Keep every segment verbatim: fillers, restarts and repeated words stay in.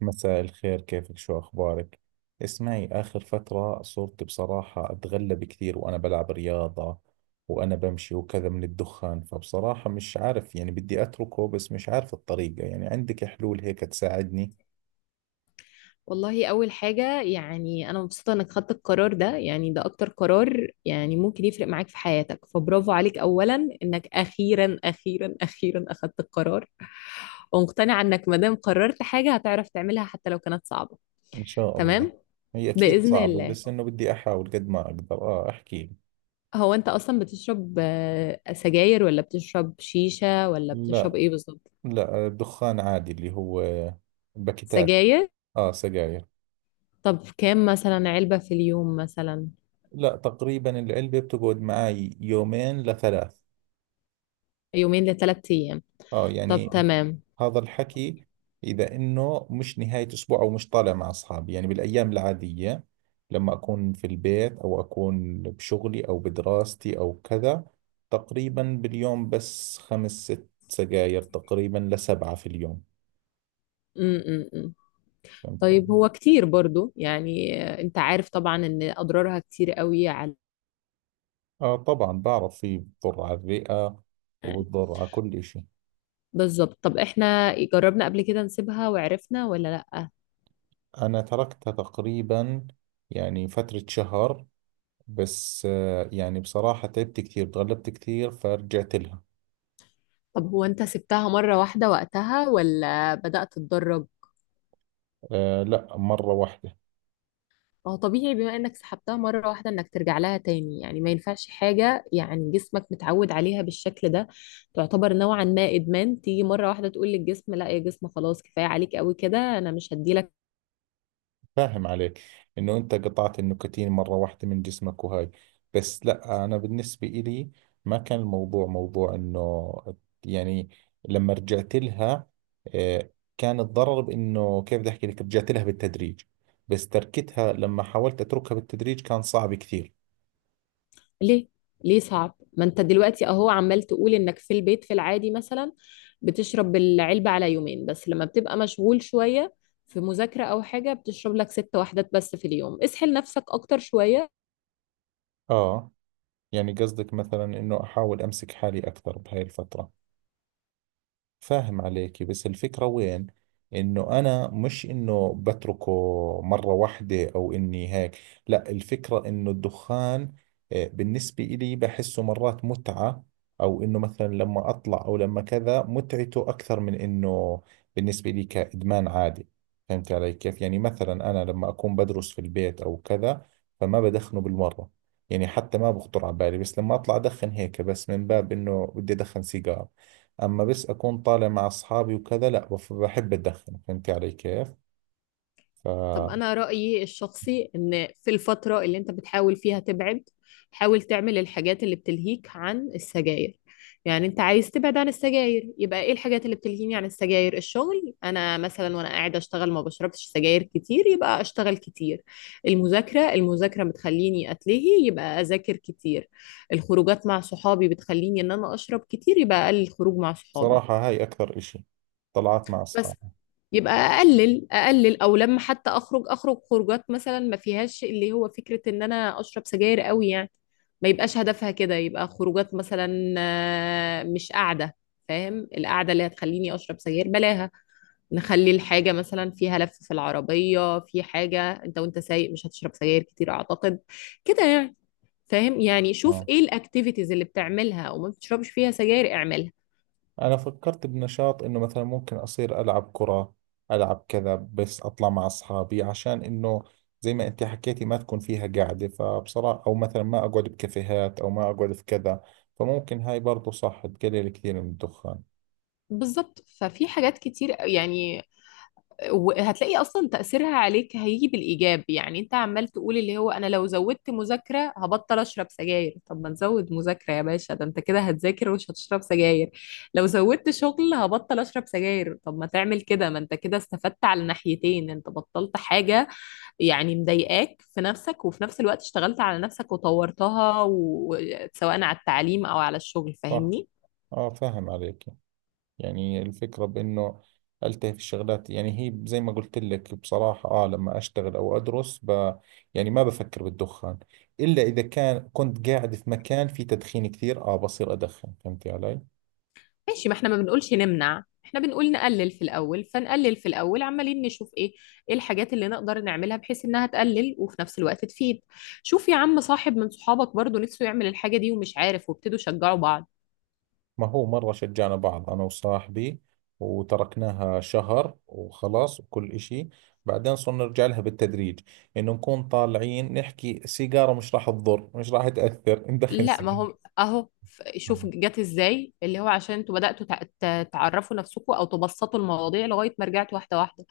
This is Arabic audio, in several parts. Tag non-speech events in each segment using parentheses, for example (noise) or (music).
مساء الخير، كيفك؟ شو أخبارك؟ اسمعي، آخر فترة صرت بصراحة أتغلب كثير وأنا بلعب رياضة وأنا بمشي وكذا من الدخان. فبصراحة مش عارف، يعني بدي أتركه بس مش عارف الطريقة. يعني عندك حلول هيك تساعدني؟ والله أول حاجة يعني أنا مبسوطة إنك خدت القرار ده. يعني ده أكتر قرار يعني ممكن يفرق معاك في حياتك، فبرافو عليك أولا إنك أخيرا أخيرا أخيرا أخدت القرار. ومقتنعة إنك مادام قررت حاجة هتعرف تعملها حتى لو كانت صعبة. إن شاء الله. تمام، هي أكيد بإذن صعبة الله. بس إنه بدي أحاول قد ما أقدر. آه احكي لي. هو أنت أصلا بتشرب آه، سجاير، ولا بتشرب شيشة، ولا لا. بتشرب إيه بالظبط؟ لا الدخان عادي اللي هو باكيتات. سجاير. آه، سجاير. طب كام مثلا علبة في اليوم مثلا؟ لا تقريبا العلبة بتقعد معي يومين لثلاث. يومين لثلاث أيام؟ اه طب يعني تمام. هذا الحكي، اذا انه مش نهاية اسبوع او مش طالع مع اصحابي، يعني بالايام العادية لما اكون في البيت او اكون بشغلي او بدراستي او كذا، تقريبا باليوم بس خمس ست سجاير تقريبا لسبعة في اليوم. م -م -م. فهمت. طيب هو كتير برضو يعني، آه، انت عارف طبعا ان اضرارها كتير قوي على. اه، طبعا بعرف، في بضر على الرئة وبضر على كل اشي. بالظبط. طب احنا جربنا قبل كده نسيبها وعرفنا ولا لا؟ انا تركتها تقريبا يعني فترة شهر، بس آه يعني بصراحة تعبت كثير، تغلبت كثير فرجعت لها. طب هو انت سبتها مرة واحدة وقتها، ولا بدأت تتدرب؟ آه لا، مرة واحدة. ما هو طبيعي، بما انك سحبتها مرة واحدة، انك ترجع لها تاني. يعني ما ينفعش حاجة، يعني جسمك متعود عليها بالشكل ده. تعتبر نوعا ما ادمان، تيجي مرة واحدة تقول للجسم لا يا جسم، خلاص كفاية عليك قوي كده، انا مش هديلك. فاهم عليك، إنه أنت قطعت النكتين مرة واحدة من جسمك وهاي. بس لا، أنا بالنسبة إلي ما كان الموضوع موضوع إنه، يعني لما رجعت لها آه كان الضرر بإنه كيف بدي أحكي لك، رجعت لها بالتدريج. بس تركتها لما حاولت أتركها بالتدريج كان صعب كثير. ليه؟ ليه صعب؟ ما انت دلوقتي اهو عمال تقول انك في البيت في العادي مثلا بتشرب العلبة على يومين، بس لما بتبقى مشغول شوية في مذاكرة او حاجة بتشرب لك ست وحدات بس في اليوم. اسحل نفسك اكتر شوية. آه، يعني قصدك مثلا إنه أحاول أمسك حالي أكثر بهاي الفترة. فاهم عليكي، بس الفكرة وين؟ انه انا مش انه بتركه مرة واحدة او اني هيك. لا، الفكرة انه الدخان آه، بالنسبة إلي بحسه مرات متعة، او انه مثلا لما اطلع او لما كذا متعته اكثر من انه بالنسبة لي كإدمان عادي. فهمت علي كيف؟ يعني مثلا انا لما اكون بدرس في البيت او كذا فما بدخنه بالمرة، يعني حتى ما بخطر على بالي. بس لما اطلع ادخن هيك بس من باب انه بدي ادخن سيجار. اما بس اكون طالع مع اصحابي وكذا، لا بف- بحب اتدخن. فهمتي علي كيف؟ طب فبصراحة، أنا رأيي الشخصي إن في الفترة اللي أنت بتحاول فيها تبعد، حاول تعمل الحاجات اللي بتلهيك عن السجاير. يعني أنت عايز تبعد عن السجاير، يبقى إيه الحاجات اللي بتلهيني عن السجاير؟ الشغل. أنا مثلا وأنا قاعدة أشتغل ما بشربش سجاير كتير، يبقى أشتغل كتير. المذاكرة المذاكرة بتخليني أتلهي، يبقى أذاكر كتير. الخروجات مع صحابي بتخليني إن أنا أشرب كتير، يبقى أقلل الخروج مع صحابي. هاي اكثر اشي، طلعت مع بس. اصحابي. يبقى اقلل اقلل، او لما حتى اخرج اخرج خروجات مثلا ما فيهاش اللي هو فكرة ان انا اشرب سجاير قوي يعني. ما يبقاش هدفها كده. يبقى خروجات مثلا، آه، مش قاعدة، فاهم؟ القعدة اللي هتخليني اشرب سجاير بلاها. نخلي الحاجة مثلا فيها لف في العربية، في حاجة انت وانت سايق مش هتشرب سجاير كتير اعتقد كده يعني. فاهم؟ يعني شوف اه، ايه الاكتيفيتيز اللي بتعملها وما بتشربش فيها سجاير، اعملها. انا فكرت بنشاط انه مثلا ممكن اصير العب كرة، العب كذا، بس اطلع مع اصحابي عشان انه، زي ما انت حكيتي، ما تكون فيها قاعدة. فبصراحة او مثلا ما اقعد بكافيهات او ما اقعد في كذا. فممكن هاي برضو صح تقلل كثير من الدخان. بالظبط. ففي حاجات كتير يعني. وهتلاقي اصلا تاثيرها عليك هيجي بالايجاب. يعني انت عمال تقول اللي هو انا لو زودت مذاكره هبطل اشرب سجاير، طب ما نزود مذاكره يا باشا، ده انت كده هتذاكر ومش هتشرب سجاير. لو زودت شغل هبطل اشرب سجاير، طب ما تعمل كده، ما انت كده استفدت على ناحيتين، انت بطلت حاجه يعني مضايقاك في نفسك، وفي نفس الوقت اشتغلت على نفسك وطورتها و- سواء على التعليم او على الشغل. صح. فاهمني؟ اه، فاهم عليك. يعني الفكرة بإنه ألتهي في الشغلات، يعني هي زي ما قلت لك بصراحة، آه لما أشتغل أو أدرس ب يعني ما بفكر بالدخان، إلا إذا كان كنت قاعد في مكان فيه تدخين كثير آه بصير أدخن. فهمتي علي؟ ماشي، ما احنا ما بنقولش نمنع، احنا بنقول نقلل في الاول. فنقلل في الاول، عمالين نشوف ايه، ايه الحاجات اللي نقدر نعملها بحيث انها تقلل وفي نفس الوقت تفيد. شوف يا عم، صاحب من صحابك برضو نفسه يعمل الحاجة دي ومش عارف، وابتدوا شجعوا بعض. ما هو مرة شجعنا بعض أنا وصاحبي، وتركناها شهر وخلاص وكل إشي. بعدين صرنا نرجع لها بالتدريج، إنه نكون طالعين نحكي سيجارة مش راح تضر، مش راح تأثر، ندخن لا ما هو سيجارة. اهو، ف- شوف جت ازاي، اللي هو عشان انتوا بدأتوا تع- ت- تعرفوا نفسكم، او تبسطوا المواضيع لغاية ما رجعتوا واحدة واحدة.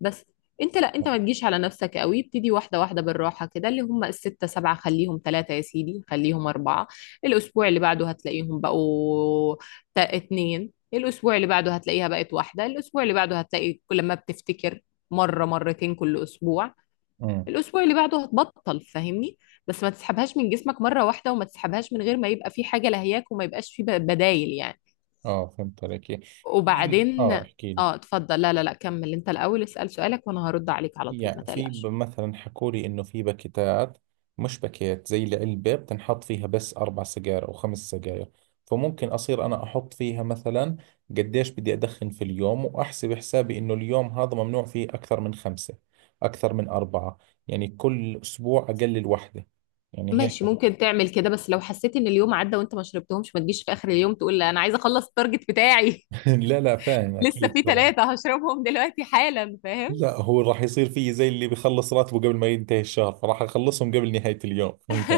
بس. انت لا، انت ما تجيش على نفسك قوي، ابتدي واحدة واحدة بالراحة كده. اللي هم الستة سبعة خليهم ثلاثة يا سيدي، خليهم أربعة. الأسبوع اللي بعده هتلاقيهم بقوا تا- اتنين، الأسبوع اللي بعده هتلاقيها بقت واحدة، الأسبوع اللي بعده هتلاقي كل ما بتفتكر مرة مرتين كل أسبوع. آه. الاسبوع اللي بعده هتبطل. فاهمني؟ بس ما تسحبهاش من جسمك مره واحده، وما تسحبهاش من غير ما يبقى في حاجه لهياك، وما يبقاش في ب- بدايل يعني. اه، فهمت عليك. يعني في، وبعدين. اه احكي لي. اه اتفضل. لا لا لا، كمل انت الاول، اسال سؤالك وانا هرد عليك على طول، ما يعني في ب- تقلقش. مثلا حكوا لي انه في باكيتات، مش باكيت زي العلبة بتنحط فيها بس اربع سجاير او خمس سجاير. فممكن اصير انا احط فيها مثلا قديش بدي ادخن في اليوم، واحسب حسابي انه اليوم هذا ممنوع فيه اكثر من خمسة، اكثر من اربعة. يعني كل اسبوع اقلل واحدة، يعني هيك. ماشي، ممكن تعمل كده. بس لو حسيت ان اليوم عدى وانت ما شربتهمش، ما تجيش في اخر اليوم تقول لا انا عايزه اخلص التارجت بتاعي. (laughs) (laughs) لا لا، فاهم لسه اكيد في طبعا. ثلاثه هشربهم دلوقتي حالا، فاهم؟ لا، هو راح يصير فيه زي اللي بيخلص راتبه قبل ما ينتهي الشهر، فراح اخلصهم قبل نهاية اليوم. (laughs) فهمت.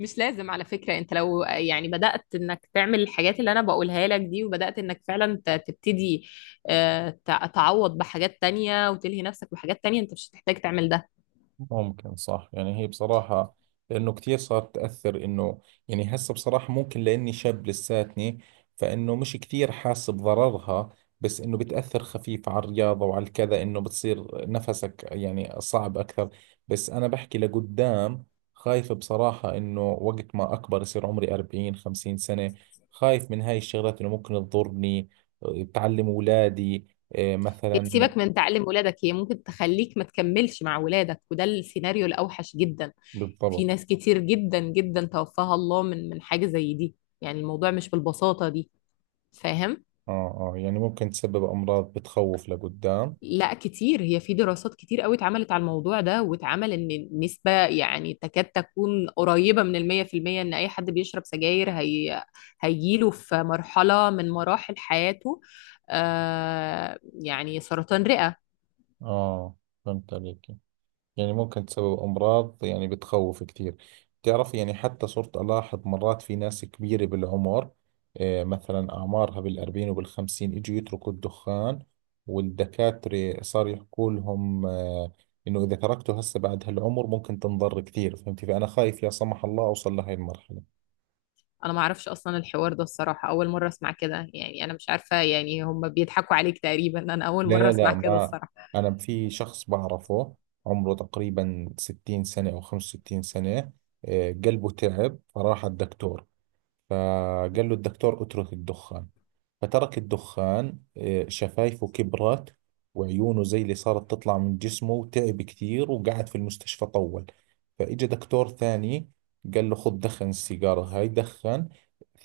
مش لازم على فكرة. انت لو يعني بدأت انك تعمل الحاجات اللي انا بقولها لك دي، وبدأت انك فعلا ت- تبتدي آه، ت- تعوض بحاجات تانية وتلهي نفسك بحاجات تانية، انت مش هتحتاج تعمل ده. ممكن، صح. يعني هي بصراحة لأنه كثير صارت تأثر إنه، يعني هسه بصراحة ممكن لأني شاب لساتني، فإنه مش كثير حاسس بضررها. بس إنه بتأثر خفيف على الرياضة وعلى الكذا، إنه بتصير نفسك يعني صعب أكثر. بس أنا بحكي لقدام، خايف بصراحة إنه وقت ما أكبر، يصير عمري أربعين خمسين سنة، خايف من هاي الشغلات إنه ممكن تضرني، تعلم أولادي، إيه، هي مثلا. سيبك من تعلم ولادك، هي ممكن تخليك ما تكملش مع ولادك، وده السيناريو الاوحش جدا. في بالضبط. ناس كتير جدا جدا توفاها الله من من حاجة زي دي. يعني الموضوع مش بالبساطة دي، فاهم؟ اه اه، يعني ممكن تسبب امراض بتخوف لقدام. لا كتير، هي في دراسات كتير قوي اتعملت على الموضوع ده، واتعمل ان النسبة يعني تكاد تكون قريبة من المية في المية ان اي حد بيشرب سجاير هي هيجيله في مرحلة من مراحل حياته. آه، يعني سرطان رئة. اه، فهمت عليك. يعني ممكن تسبب امراض، يعني بتخوف كثير. بتعرف، يعني حتى صرت الاحظ مرات في ناس كبيرة بالعمر، آه مثلا اعمارها بالاربعين وبالخمسين اجوا يتركوا الدخان. والدكاترة صار يحكوا لهم آه انه اذا تركته هسه بعد هالعمر ممكن تنضر كثير. فهمتي؟ فانا خايف لا سمح الله اوصل لهي المرحلة. انا ما اعرفش اصلا الحوار ده الصراحة، اول مرة اسمع كده. يعني انا مش عارفة يعني، هم بيضحكوا عليك تقريبا، انا اول لا مرة لا اسمع لا. كده ما الصراحة. أنا في شخص بعرفه عمره تقريبا ستين سنة أو خمس وستين سنة. آه، قلبه تعب فراح الدكتور، فقال له الدكتور اترك الدخان، فترك الدخان. آه، شفايفه كبرت وعيونه زي اللي صارت تطلع من جسمه، وتعب كثير وقعد في المستشفى طول. فإجا دكتور ثاني قال له خذ دخن السيجارة هاي، دخن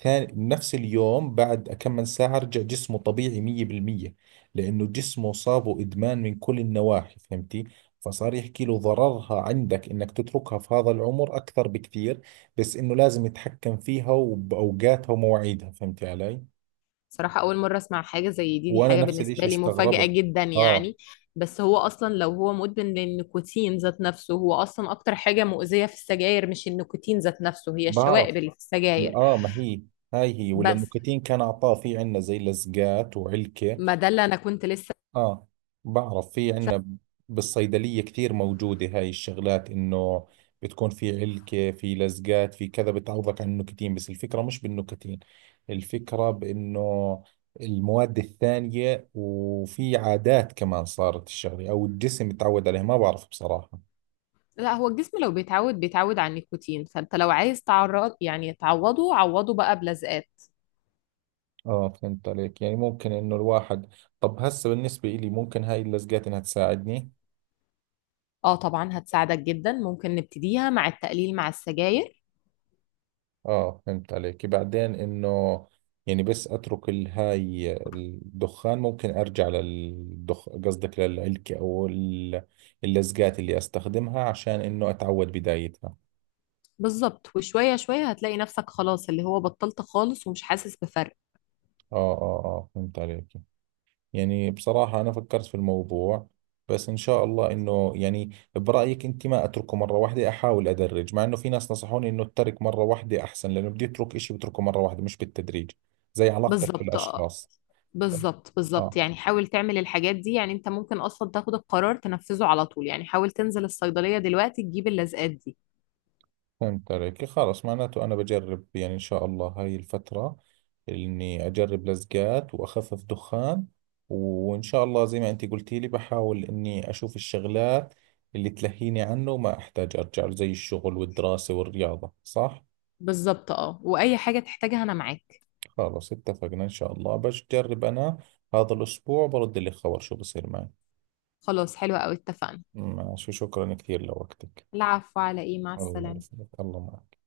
ثاني. نفس اليوم بعد كم من ساعة رجع جسمه طبيعي مية بالمية، لأنه جسمه صابه إدمان من كل النواحي. فهمتي؟ فصار يحكي له ضررها عندك إنك تتركها في هذا العمر أكثر بكثير، بس إنه لازم يتحكم فيها وبأوقاتها ومواعيدها. فهمتي علي؟ صراحة أول مرة أسمع حاجة زي دي، دي وانا حاجة نفس الاشي بالنسبة لي مفاجأة استغربت. جدا اه، يعني. بس هو أصلا لو هو مدمن للنيكوتين ذات نفسه، هو أصلا أكتر حاجة مؤذية في السجاير مش النيكوتين ذات نفسه، هي بعرف. الشوائب اللي في لا، السجاير. اه ما هي هاي هي، ولا بس. النكتين كان اعطاه في عندنا زي لزقات وعلكة. ما ده اللي أنا كنت لسه. اه، بعرف، في عندنا بالصيدلية كثير موجودة هاي الشغلات، انه بتكون في علكة، في لزقات، في كذا، بتعوضك عن النكتين. بس الفكرة مش بالنكتين، الفكرة بانه المواد الثانية، وفي عادات كمان صارت الشغلة او الجسم يتعود عليها، ما بعرف بصراحة. لا هو الجسم لو بيتعود بيتعود على النيكوتين، فأنت لو عايز تعرض يعني تعوضه، عوضه بقى بلزقات. اه، فهمت عليك. يعني ممكن انه الواحد، طب هسه بالنسبة إلي ممكن هاي اللزقات انها تساعدني؟ اه طبعا هتساعدك جدا، ممكن نبتديها مع التقليل مع السجاير. اه، فهمت عليك. بعدين انه يعني بس اترك ال- هاي الدخان، ممكن ارجع للدخ قصدك للعلكة او ال- اللزقات اللي استخدمها عشان انه اتعود بدايتها. بالظبط، وشوية شوية هتلاقي نفسك خلاص اللي هو بطلت خالص ومش حاسس بفرق. اه اه اه، فهمت عليك. يعني بصراحة أنا فكرت في الموضوع، بس إن شاء الله إنه، يعني برأيك أنت ما أتركه مرة واحدة، أحاول أدرج، مع إنه في ناس نصحوني إنه أترك مرة واحدة أحسن، لأنه بدي أترك إشي بتركه مرة واحدة مش بالتدريج، زي علاقتك بالظبط. آه، بالأشخاص. بالظبط آه، بالظبط يعني حاول تعمل الحاجات دي. يعني انت ممكن اصلا تاخد القرار تنفذه على طول، يعني حاول تنزل الصيدلية دلوقتي تجيب اللزقات دي. فهمت عليك، خلاص. معناته أنا بجرب، يعني إن شاء الله هاي الفترة إني أجرب لزقات وأخفف دخان. وإن شاء الله زي ما أنت قلتي لي، بحاول إني أشوف الشغلات اللي تلهيني عنه وما أحتاج أرجع له، زي الشغل والدراسة والرياضة، صح؟ بالظبط، اه. واي حاجة تحتاجها انا معاك. خلاص اتفقنا. إن شاء الله بجرب أنا هذا الأسبوع، برد لك خبر شو بصير معي. خلاص حلوة قوي، اتفقنا. ماشي، شكرا كثير لوقتك. العفو، على ايه، مع الله السلامة. يسلمك، الله معك.